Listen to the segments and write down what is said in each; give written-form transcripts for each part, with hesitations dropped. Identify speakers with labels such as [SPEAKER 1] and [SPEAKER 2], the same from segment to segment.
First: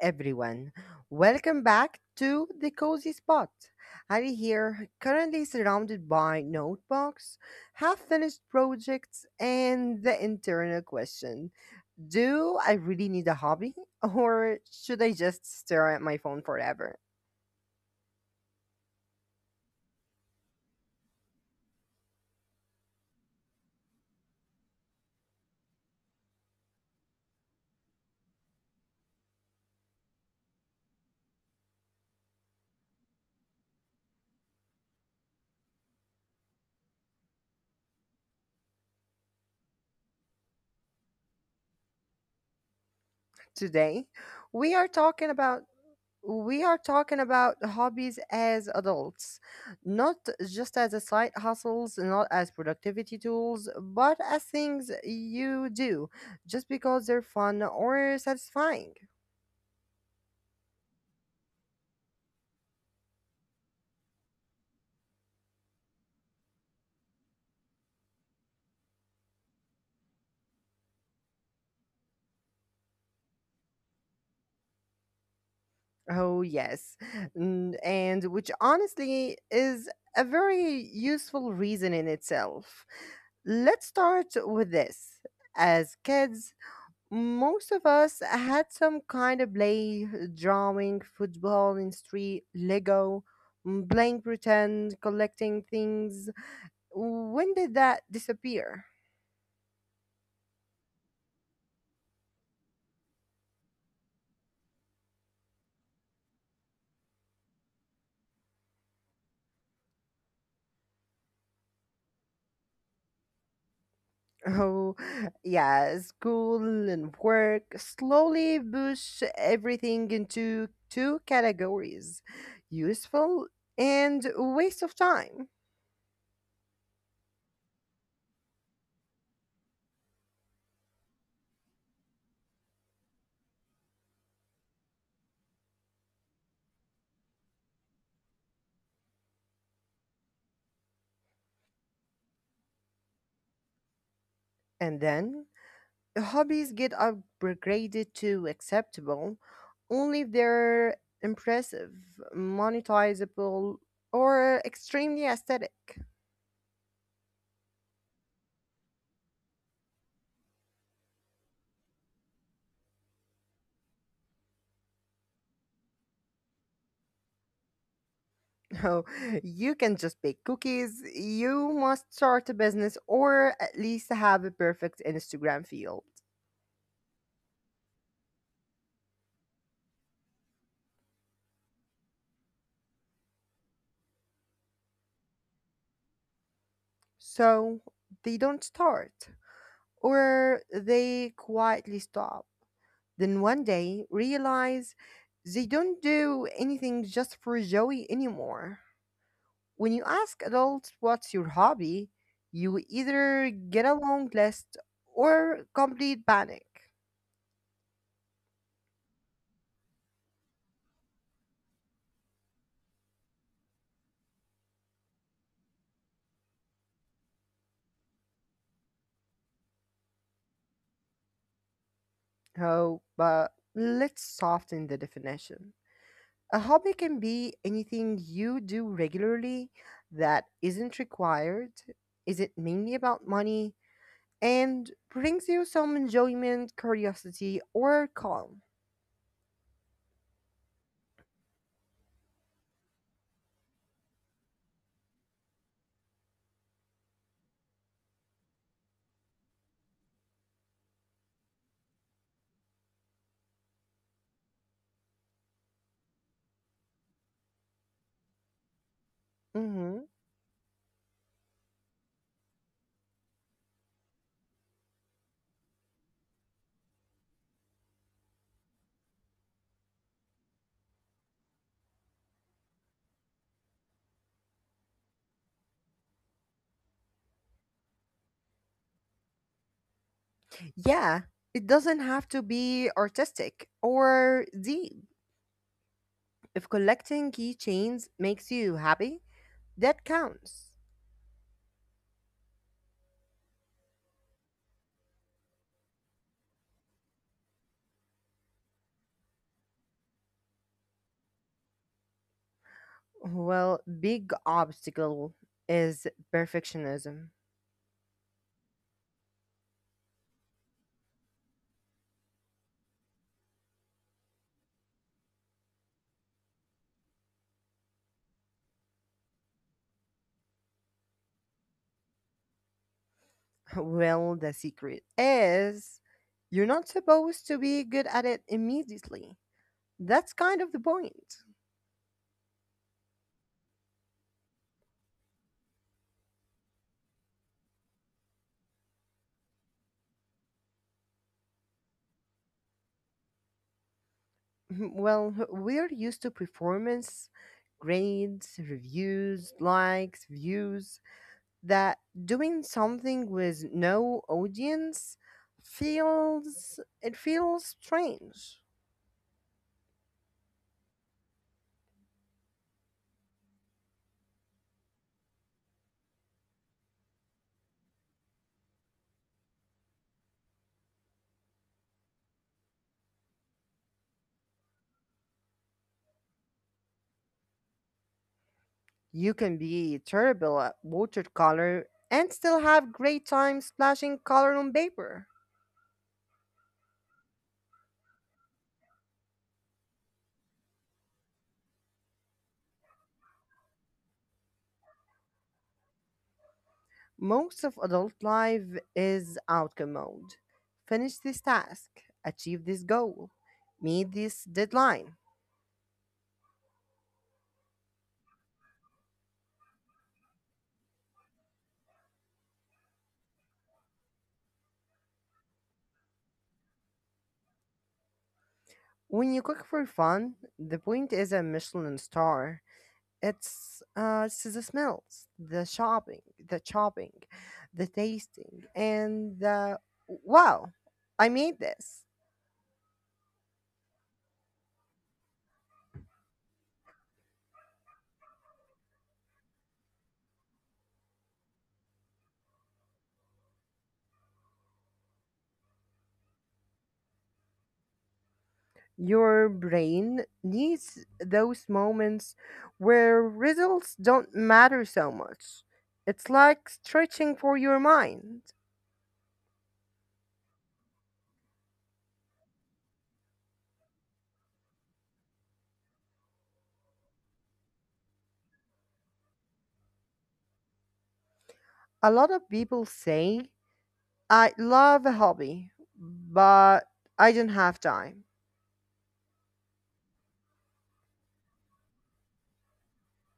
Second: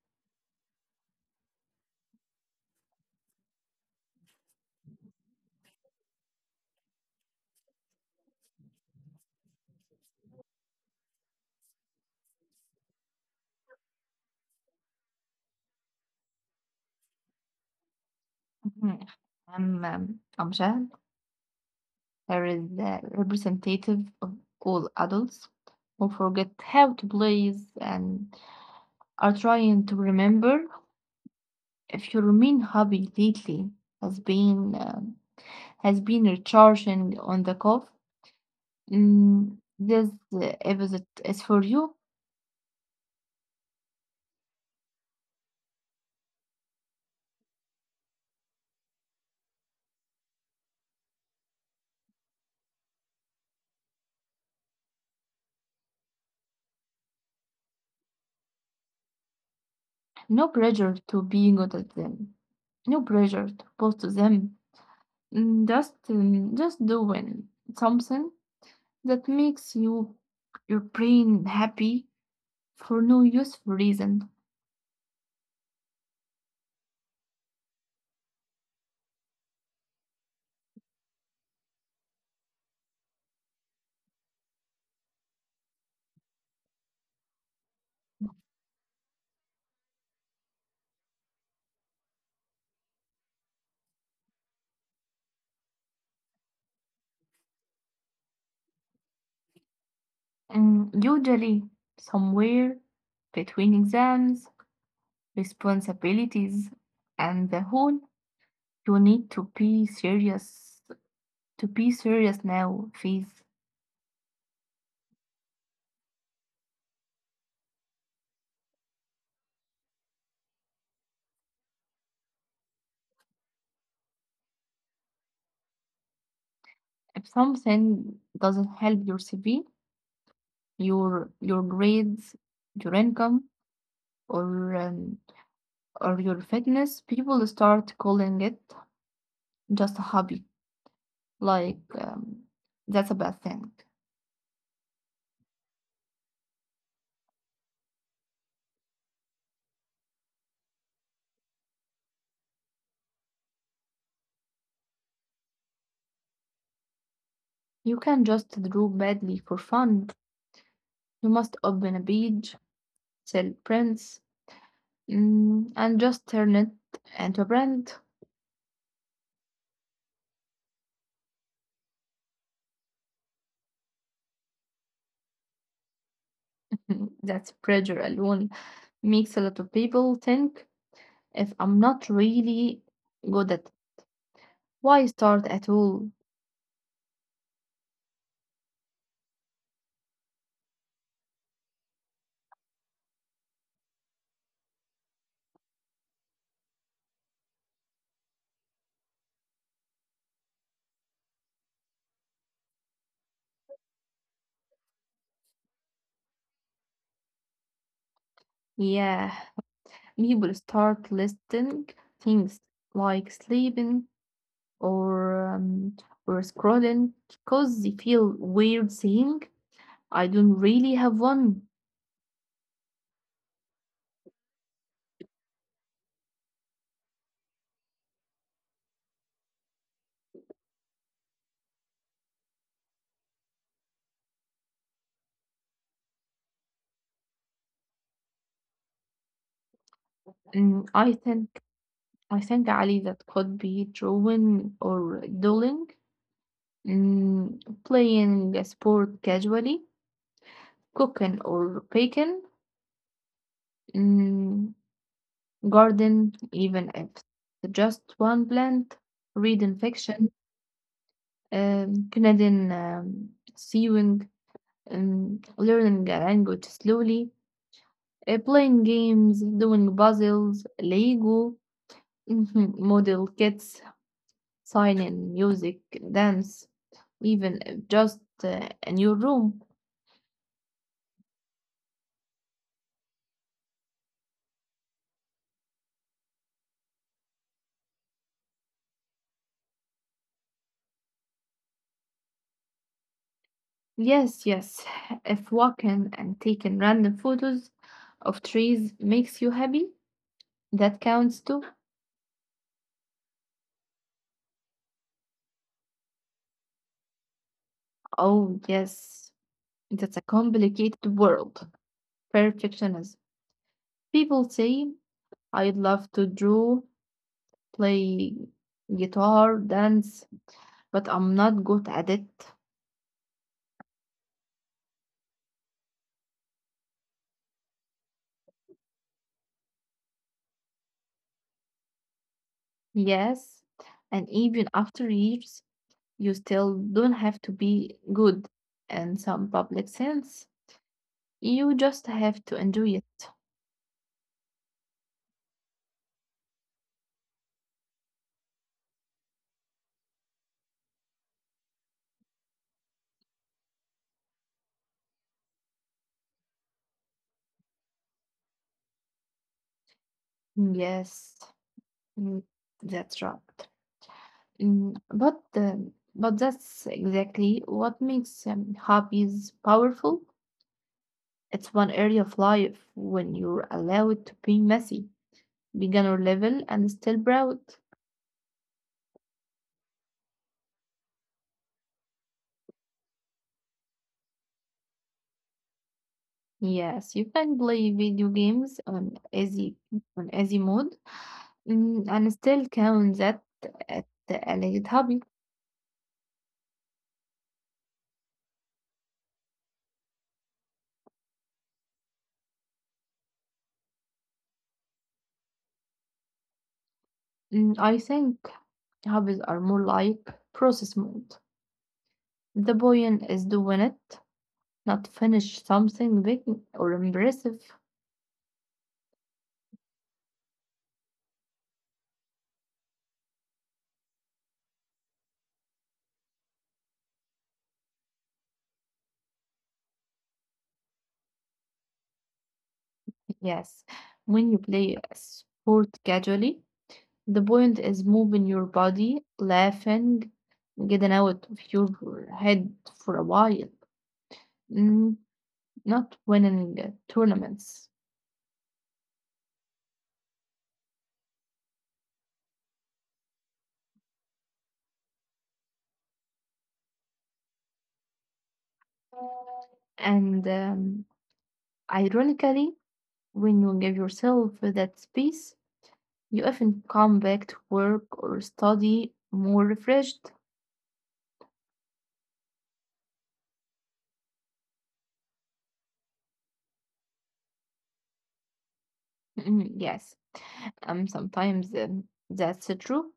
[SPEAKER 1] everyone. Welcome back to the Cozy Spot. Ali here, currently surrounded by notebooks, half finished projects, and the internal question, do I really need a hobby? Or should I just stare at my phone forever?
[SPEAKER 2] Mhm. I'm Amjad. Here is the representative of all adults who forget how to please and are trying to remember if your main hobby lately has been has been recharging on the cough. Mm, this episode is for you.
[SPEAKER 1] Today, we are talking about hobbies as adults, not just as a side hustles, not as productivity tools, but as things you do just because they're fun or satisfying.
[SPEAKER 2] No pressure to be good at them. No pressure to post to them. Mm, just just doing something that makes you your brain happy for no useful reason.
[SPEAKER 1] Oh, yes. And which honestly is a very useful reason in itself. Let's start with this. As kids, most of us had some kind of play, drawing, football in street, Lego, playing pretend, collecting things. When did that disappear?
[SPEAKER 2] And usually somewhere between exams, responsibilities, and the whole you need to be serious now phase.
[SPEAKER 1] Oh yeah, school and work slowly push everything into two categories: useful, and waste of time.
[SPEAKER 2] If something doesn't help your CV, your grades, your income, or or your fitness, people start calling it just a hobby. Like, that's a bad thing.
[SPEAKER 1] And then hobbies get upgraded to acceptable only if they're impressive, monetizable, or extremely aesthetic.
[SPEAKER 2] You can just draw badly for fun. You must open a page, sell prints, mm, and just turn it into a brand.
[SPEAKER 1] No, you can just bake cookies, you must start a business, or at least have a perfect Instagram field.
[SPEAKER 2] That pressure alone makes a lot of people think if I'm not really good at why start at all?
[SPEAKER 1] So they don't start, or they quietly stop. Then one day realize they don't do anything just for joy anymore. When you ask adults what's your hobby, you either get a long list or complete panic.
[SPEAKER 2] Yeah, people start listing things like sleeping or or scrolling because they feel weird saying I don't really have one.
[SPEAKER 1] Oh, but let's soften the definition. A hobby can be anything you do regularly that isn't required, isn't mainly about money, and brings you some enjoyment, curiosity, or calm.
[SPEAKER 2] Mm, I think Ali, that could be drawing or doodling, mm, playing a sport casually, cooking or baking, mm, garden even if just one plant, reading
[SPEAKER 1] Mm-hmm.
[SPEAKER 2] fiction, Canadian sewing, learning a language slowly, playing games, doing puzzles, Lego, model kits. Silent music, dance, even if just in your room.
[SPEAKER 1] Yeah, it doesn't have to be artistic or deep. If collecting keychains makes you happy, that counts.
[SPEAKER 2] Yes, yes. If walking and taking random photos of trees makes you happy, that counts too.
[SPEAKER 1] Well, big obstacle is perfectionism.
[SPEAKER 2] Oh, yes. That's a complicated world. Perfectionism. People say, I'd love to draw, play guitar, dance, but I'm not good at it.
[SPEAKER 1] Well, the secret is you're not supposed to be good at it immediately. That's kind of the point.
[SPEAKER 2] Yes. And even after years, you still don't have to be good in some public sense. You just have to enjoy it.
[SPEAKER 1] Mhm. Well, we're used to performance, grades, reviews, likes, views, that doing something with no audience feels strange.
[SPEAKER 2] Mm, yes, mm, that's right. Mm, but but that's exactly what makes hobbies powerful. It's one area of life when you're allowed to be messy, beginner level, and still proud.
[SPEAKER 1] You can be terrible at watercolor and still have great time splashing color on paper.
[SPEAKER 2] Yes, you can play video games on easy mode. Mm, I'm still count that at a late hobby.
[SPEAKER 1] Most of adult life is outcome mode. Finish this task, achieve this goal, meet this deadline.
[SPEAKER 2] Mm, I think hobbies are more like process mode. The point is doing it, not finish something big or impressive.
[SPEAKER 1] When you cook for fun, the point is a Michelin star. It's the smells, the shopping, the chopping, the tasting, and the wow, I made this.
[SPEAKER 2] Yes, when you play a sport casually, the point is moving your body, laughing, getting out of your head for a while, mm, not winning tournaments.
[SPEAKER 1] Your brain needs those moments where results don't matter so much. It's like stretching for your mind.
[SPEAKER 2] And ironically, when you give yourself that space, you often come back to work or study more refreshed.
[SPEAKER 1] A lot of people say, I love a hobby, but I don't have time.
[SPEAKER 2] Mm, yes, sometimes that's true.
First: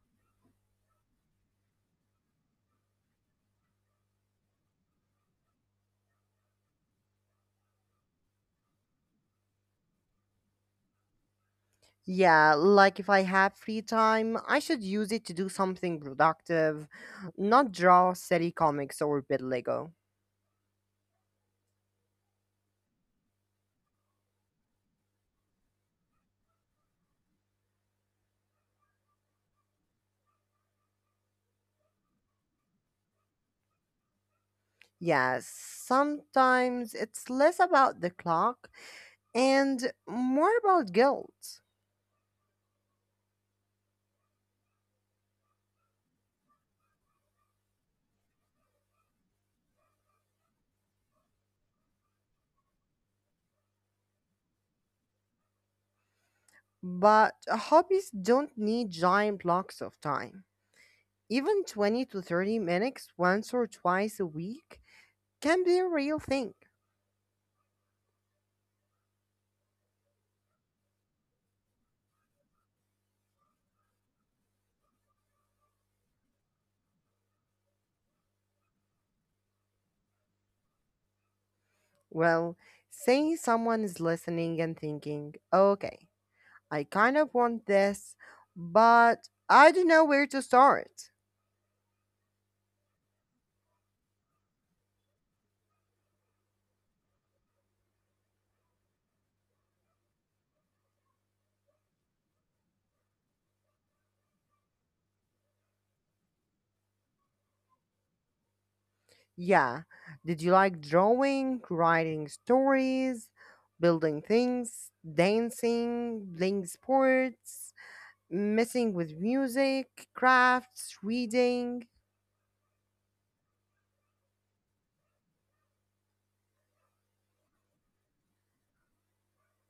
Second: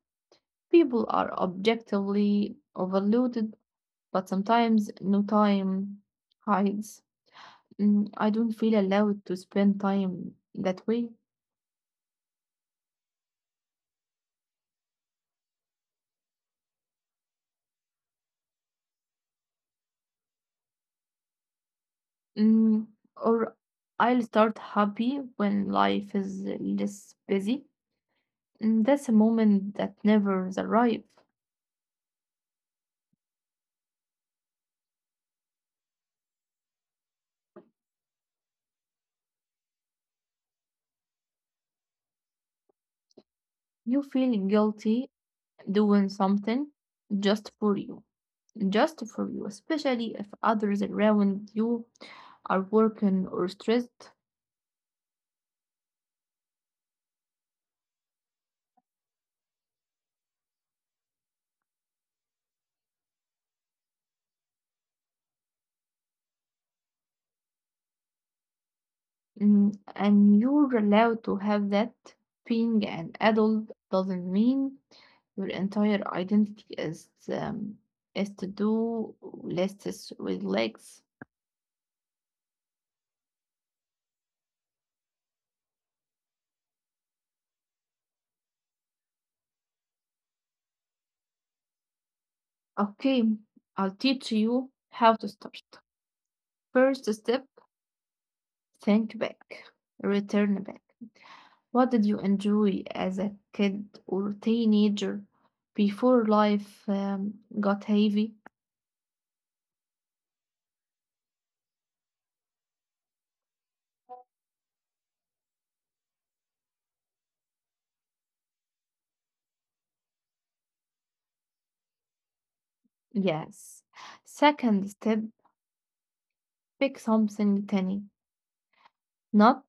[SPEAKER 2] People are objectively overloaded, but sometimes no time hides. Mm, I don't feel allowed to spend time that way.
[SPEAKER 1] Yeah, like if I have free time, I should use it to do something productive, not draw silly comics or build Lego.
[SPEAKER 2] Mm, or I'll start happy when life is less busy. Mm, that's a moment that never arrives.
[SPEAKER 1] Yes, sometimes it's less about the clock and more about guilt.
[SPEAKER 2] You feel guilty doing something just for you, just for you, especially if others around you are working or stressed.
[SPEAKER 1] But hobbies don't need giant blocks of time. Even 20 to 30 minutes once or twice a week can be a real thing.
[SPEAKER 2] Mm, and you're allowed to have that. Being an adult doesn't mean your entire identity is is to do lists with legs.
[SPEAKER 1] Well, say someone is listening and thinking, okay, I kind of want this, but I don't know where to start.
[SPEAKER 2] Okay, I'll teach you how to start. First step, think back, return back. What did you enjoy as a kid or teenager before life got heavy?
[SPEAKER 1] Yeah, did you like drawing, writing stories, building things, dancing, playing sports, messing with music, crafts, reading?
[SPEAKER 2] Yes. Second step, pick something tiny. Not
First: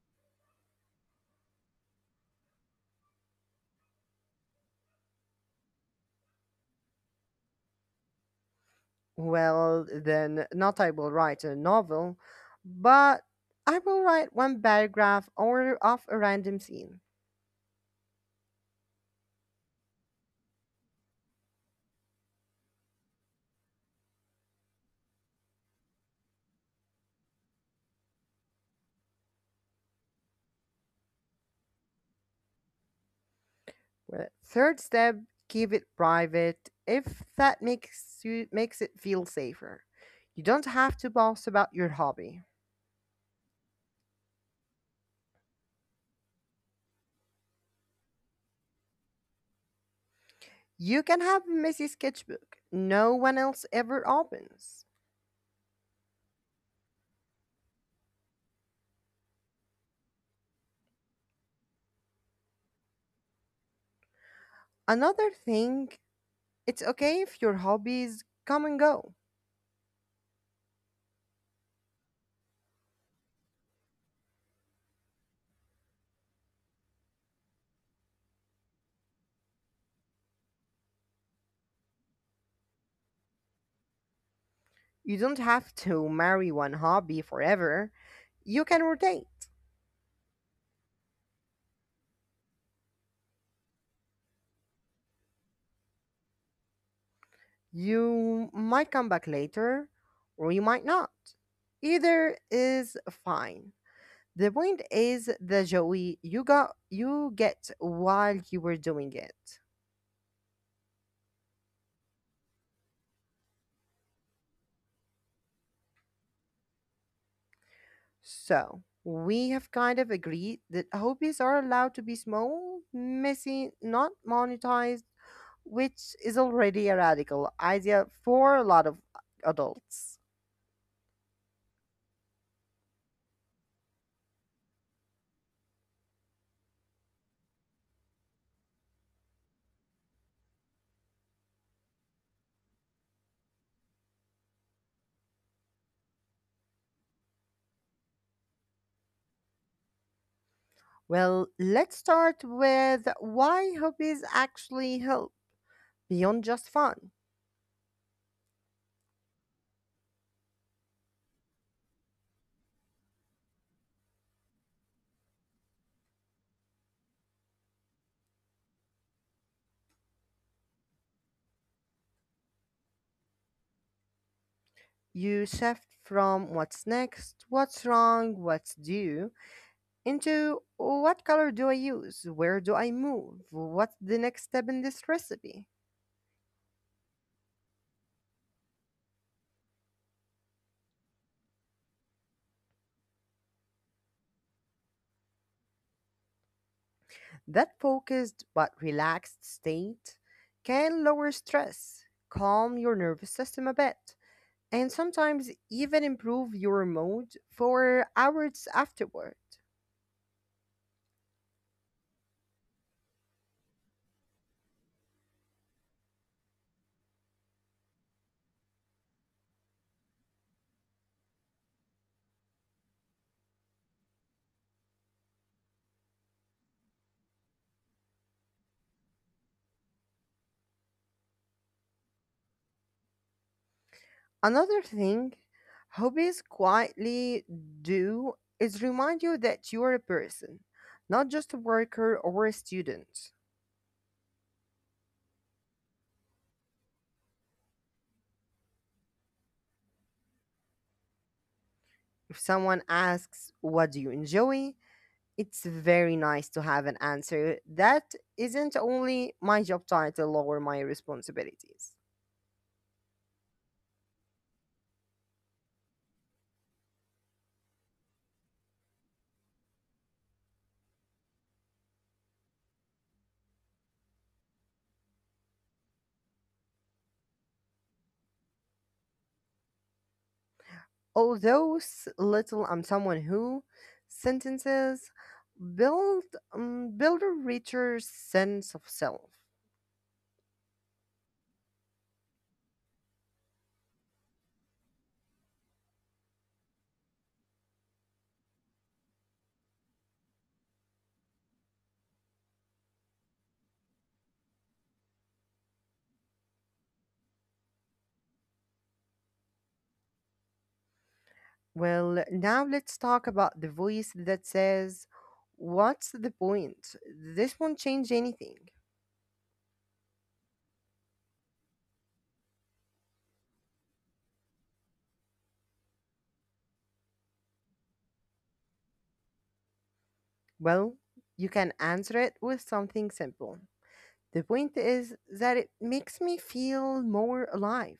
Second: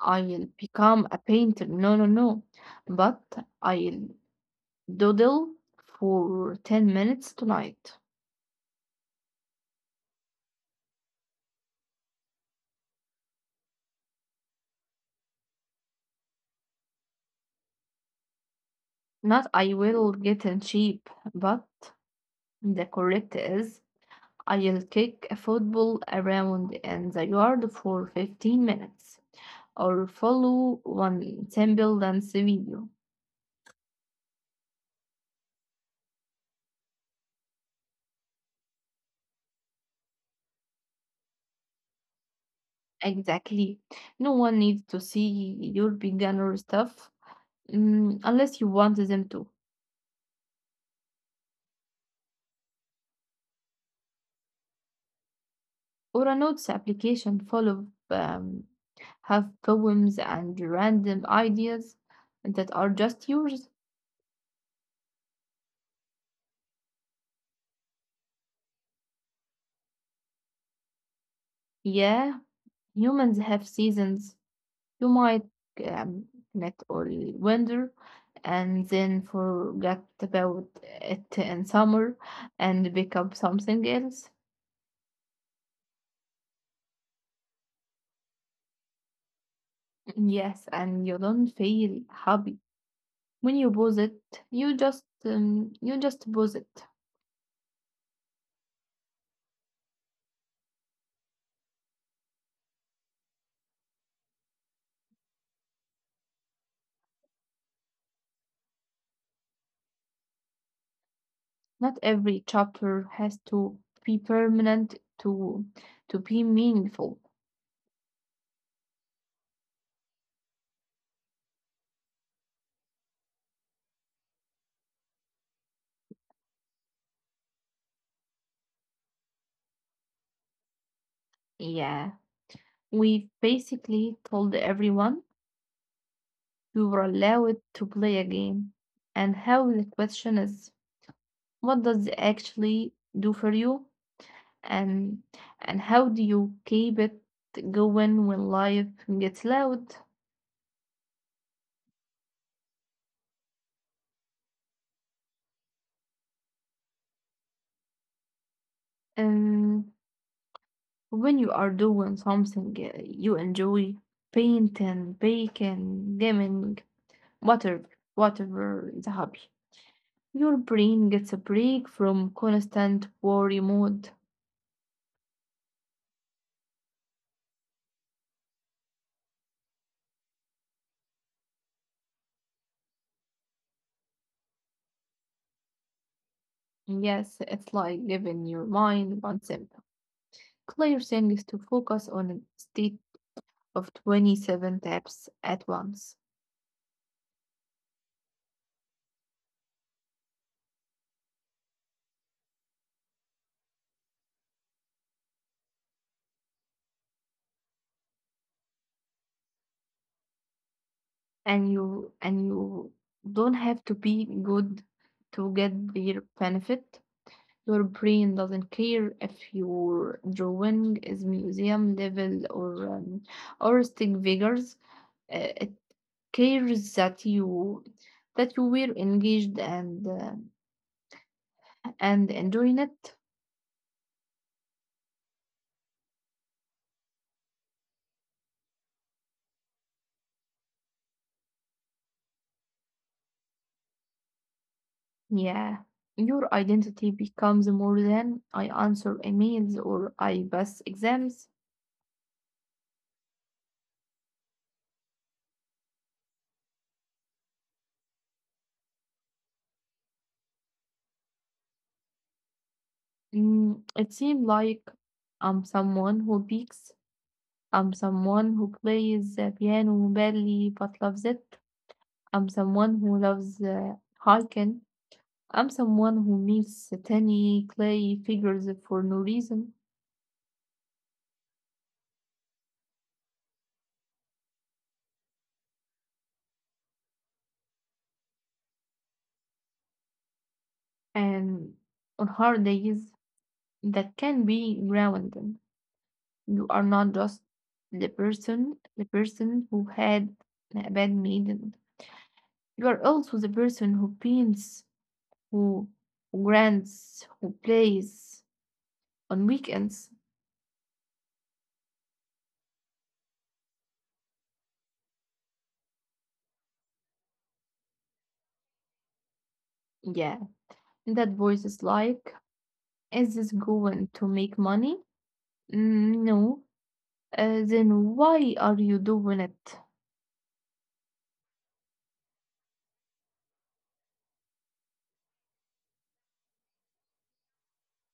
[SPEAKER 2] I'll become a painter. No, no, no. But I'll doodle for 10 minutes tonight.
[SPEAKER 1] Well, then, not I will write a novel, but I will write one paragraph or of a random scene.
[SPEAKER 2] Not I will get in shape, but the correct is I'll kick a football around in the yard for 15 minutes, or follow one simple dance video.
[SPEAKER 1] Well, third step, keep it private if that makes it feel safer. You don't have to boast about your hobby.
[SPEAKER 2] Exactly. No one needs to see your beginner stuff mm, unless you want them to.
[SPEAKER 1] You can have a messy sketchbook no one else ever opens.
[SPEAKER 2] Or a notes application full of have poems and random ideas that are just yours.
[SPEAKER 1] Another thing, it's okay if your hobbies come and go.
[SPEAKER 2] Yeah, humans have seasons. You might um, connect or wonder and then forget about it in summer and become something else.
[SPEAKER 1] You don't have to marry one hobby forever, you can rotate.
[SPEAKER 2] Yes, and you don't feel happy when you pause it. You just pause it.
[SPEAKER 1] You might come back later, or you might not. Either is fine. The point is the joy you get while you were doing it.
[SPEAKER 2] Not every chapter has to be permanent to be meaningful.
[SPEAKER 1] So we have kind of agreed that hobbies are allowed to be small, messy, not monetized, which is already a radical idea for a lot of adults.
[SPEAKER 2] Yeah, we basically told everyone we were allowed to play a game, and how the question is, what does it actually do for you, and and how do you keep it going when life gets loud?
[SPEAKER 1] Well, let's start with why hobbies actually help beyond just fun.
[SPEAKER 2] Um, when you are doing something you enjoy, painting, baking, gaming, whatever, whatever the hobby, your brain gets a break from constant worry mode.
[SPEAKER 1] You shift from what's next, what's wrong, what's due, into what color do I use, where do I move, what's the next step in this recipe.
[SPEAKER 2] Yes, it's like giving your mind one simple, clear things to focus on a state of 27 tabs at once.
[SPEAKER 1] That focused but relaxed state can lower stress, calm your nervous system a bit, and sometimes even improve your mood for hours afterward.
[SPEAKER 2] And you don't have to be good to get their benefit. Your brain doesn't care if your drawing is museum level or um, or stick figures. It cares that you were engaged and and enjoying it.
[SPEAKER 1] Another thing hobbies quietly do is remind you that you're a person, not just a worker or a student.
[SPEAKER 2] Yeah, your identity becomes more than I answer emails or I pass exams.
[SPEAKER 1] If someone asks, what do you enjoy? It's very nice to have an answer that isn't only my job title or my responsibilities.
[SPEAKER 2] Mm, it seemed like I'm someone who peaks. I'm someone who plays the piano badly but loves it. I'm someone who loves hiking. I'm someone who meets tiny clay figures for no reason.
[SPEAKER 1] Although little, I'm someone who sentences build build a richer sense of self.
[SPEAKER 2] And on hard days, that can be grounding. You are not just the person who had a bad meeting. You are also the person who paints, who who grants, who plays on weekends.
[SPEAKER 1] Well, now let's talk about the voice that says, "What's the point? This won't change anything."
[SPEAKER 2] Yeah, that voice is like, is this going to make money? Mm, no, then why are you doing it?
[SPEAKER 1] Well, you can answer it with something simple. The point is that it makes me feel more alive.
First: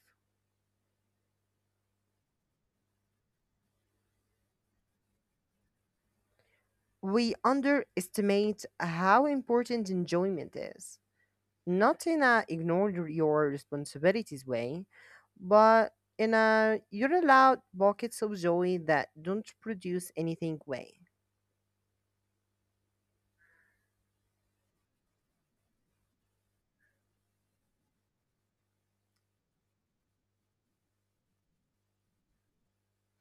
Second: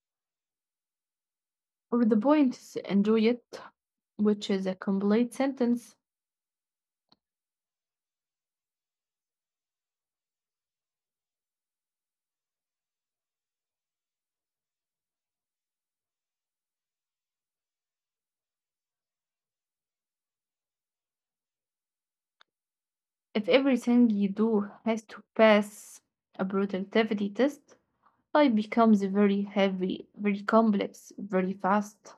[SPEAKER 2] Or the point is enjoy it, which is a complete sentence.
[SPEAKER 1] We underestimate how important enjoyment is. Not in a ignore your responsibilities way, but in a you're allowed buckets of joy that don't produce anything way.
[SPEAKER 2] If everything you do has to pass a productivity test, life becomes very heavy, very complex, very fast.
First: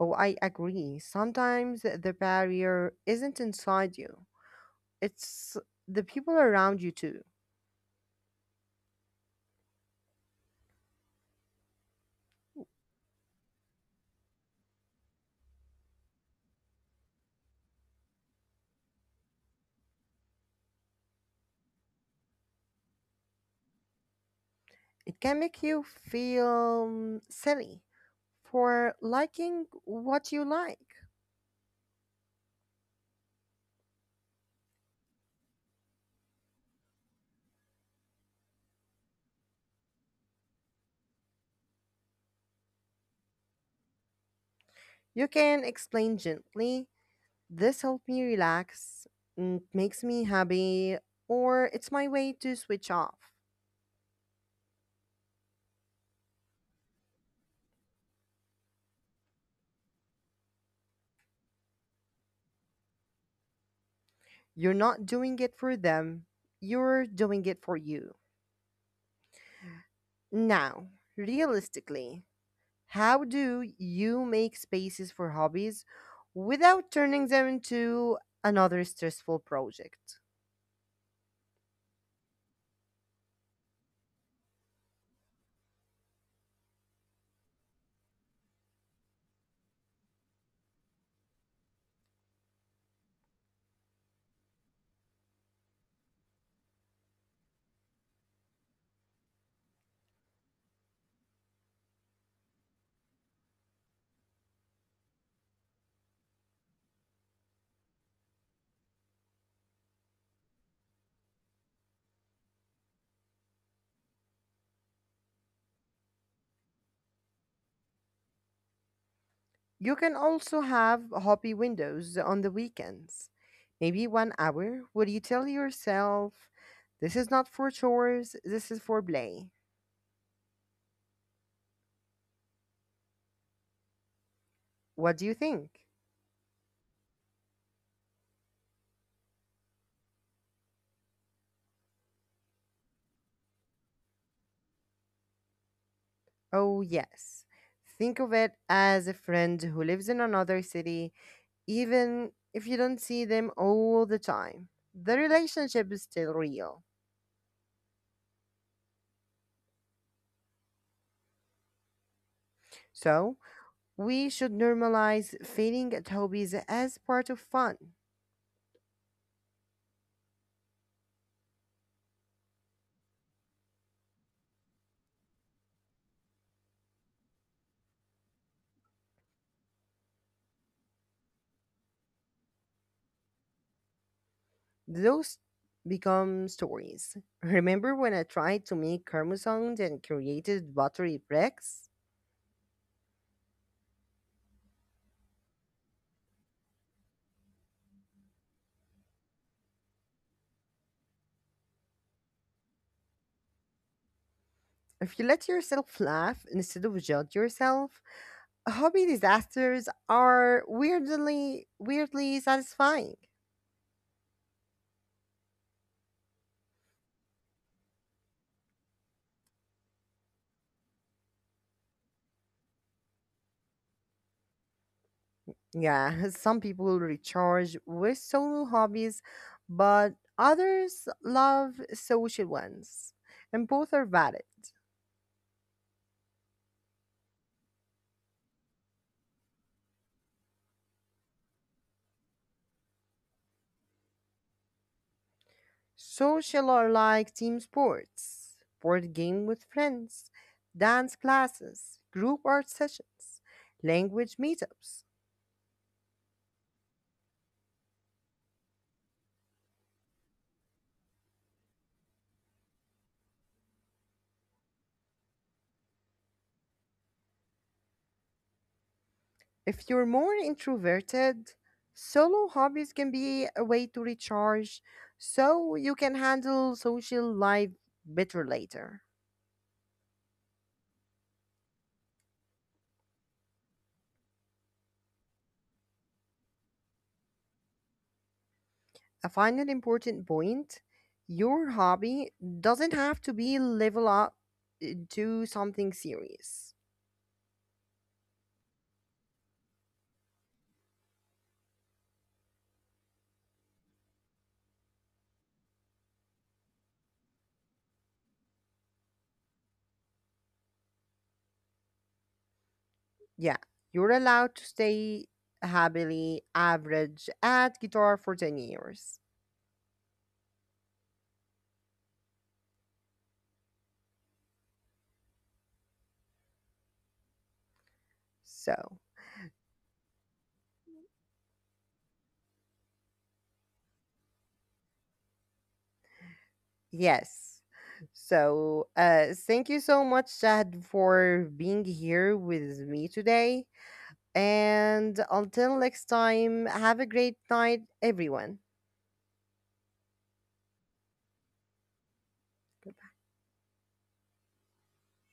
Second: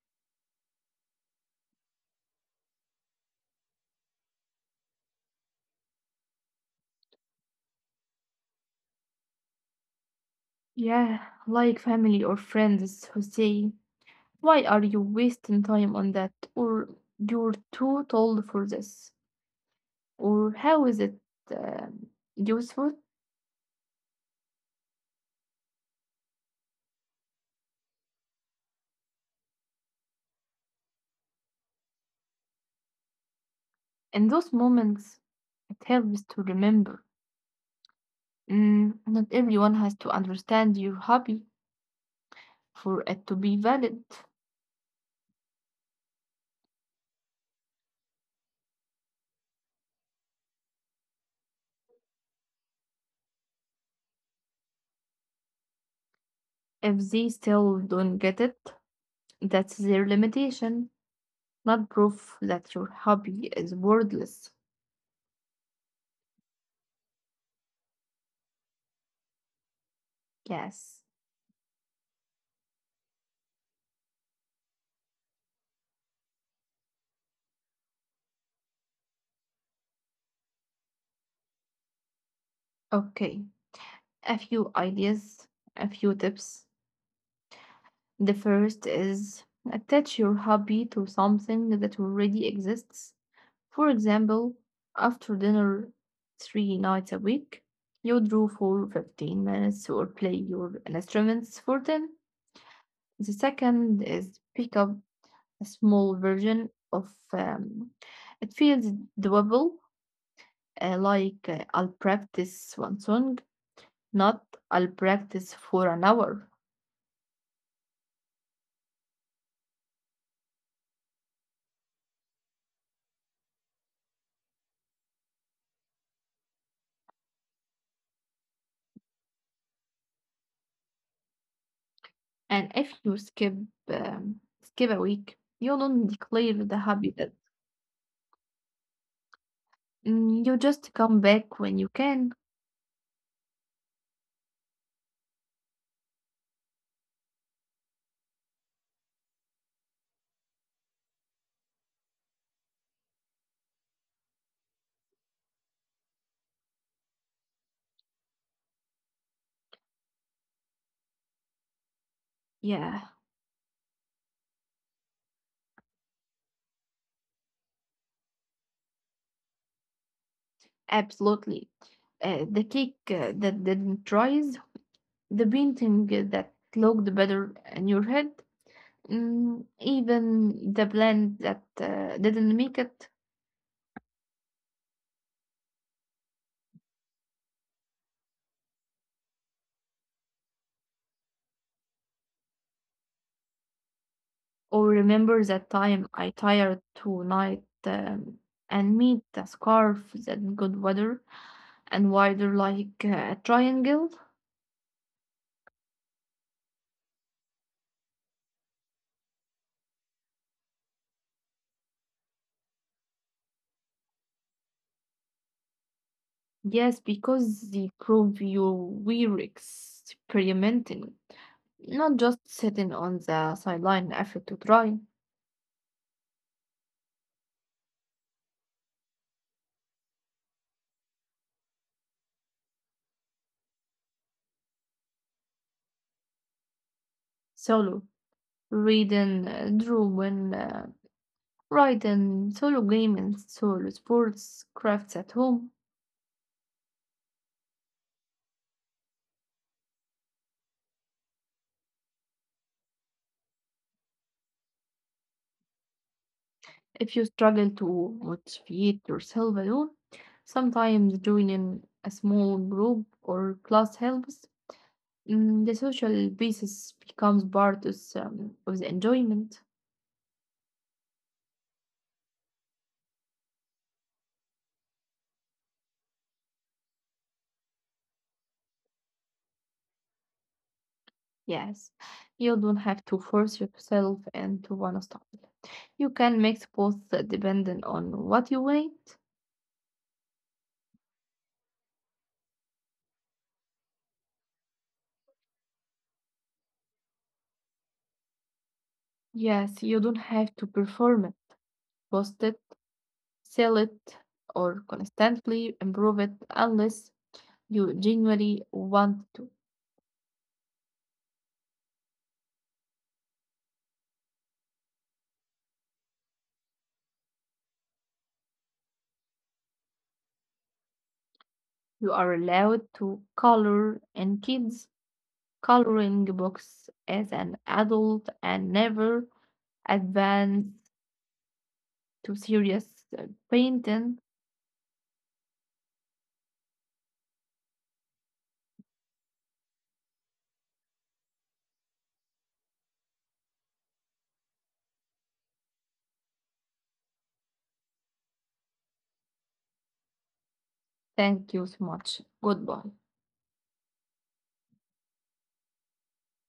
[SPEAKER 1] Oh, I agree. Sometimes the barrier isn't inside you, it's the people around you too.
[SPEAKER 2] Yeah, like family or friends who say, why are you wasting time on that? Or you're too old for this. Or how is it um, useful?
[SPEAKER 1] It can make you feel silly for liking what you like.
[SPEAKER 2] In those moments, it helps to remember mm, not everyone has to understand your hobby for it to be valid.
[SPEAKER 1] You can explain gently, this helps me relax, and it makes me happy, or it's my way to switch off.
[SPEAKER 2] If they still don't get it, that's their limitation, not proof that your hobby is worthless.
[SPEAKER 1] You're not doing it for them, you're doing it for you.
[SPEAKER 2] Yes.
[SPEAKER 1] Now, realistically, how do you make spaces for hobbies without turning them into another stressful project?
[SPEAKER 2] Okay. A few ideas, a few tips. The first is attach your hobby to something that already exists. For example, after dinner three nights a week, you draw for 15 minutes or play your instruments for 10. The second is pick up a small version of it feels doable, like I'll practice one song, not I'll practice for an hour.
[SPEAKER 1] You can also have hobby windows on the weekends. Maybe one hour where you tell yourself, this is not for chores, this is for play. What do you think?
[SPEAKER 2] And if you skip um, skip a week, you don't declare the habit. Mm, you just come back when you can.
[SPEAKER 1] Oh, yes. Think of it as a friend who lives in another city, even if you don't see them all the time. The relationship is still real. So, we should
[SPEAKER 2] Yeah.
[SPEAKER 1] normalize failing at hobbies as part of fun.
[SPEAKER 2] Absolutely. The cake that didn't rise, the painting that looked better in your head, mm, even the blend that didn't make it.
[SPEAKER 1] Those become stories. Remember when I tried to make Kermosong and created buttery bricks?
[SPEAKER 2] Or remember that time I tired tonight and made the scarf that got wider and wider like a triangle.
[SPEAKER 1] If you let yourself laugh instead of judge yourself, hobby disasters are weirdly satisfying.
[SPEAKER 2] Yes, because they prove you were experimenting, not just sitting on the sideline after to try.
[SPEAKER 1] Yeah, some people recharge with solo hobbies, but others love social ones, and both are valid.
[SPEAKER 2] Solo reading, drawing, writing, solo gaming, solo sports, crafts at home.
[SPEAKER 1] Social are like team sports, board game with friends, dance classes, group art sessions, language meetups.
[SPEAKER 2] If you struggle to motivate yourself alone, sometimes joining a small group or class helps. Mm, the social basis becomes part of the enjoyment.
[SPEAKER 1] If you're more introverted, solo hobbies can be a way to recharge so you can handle social life better later.
[SPEAKER 2] Yes, you don't have to force yourself into one style. You can mix both depending on what you want.
[SPEAKER 1] A final important point, your hobby doesn't have to be level up to something serious.
[SPEAKER 2] Yes, you don't have to perform it, post it, sell it, or constantly improve it unless you genuinely want to.
[SPEAKER 1] Yeah, you're allowed to stay happily average at guitar for 10 years.
[SPEAKER 2] You are allowed to color in kids' coloring books as an adult and never
[SPEAKER 1] So.
[SPEAKER 2] advance to serious uh, painting.
[SPEAKER 1] Yes. So, thank you so much, Shahd, for being here with me today. And until next time, have a great night, everyone.
[SPEAKER 2] Thank you so much. Goodbye.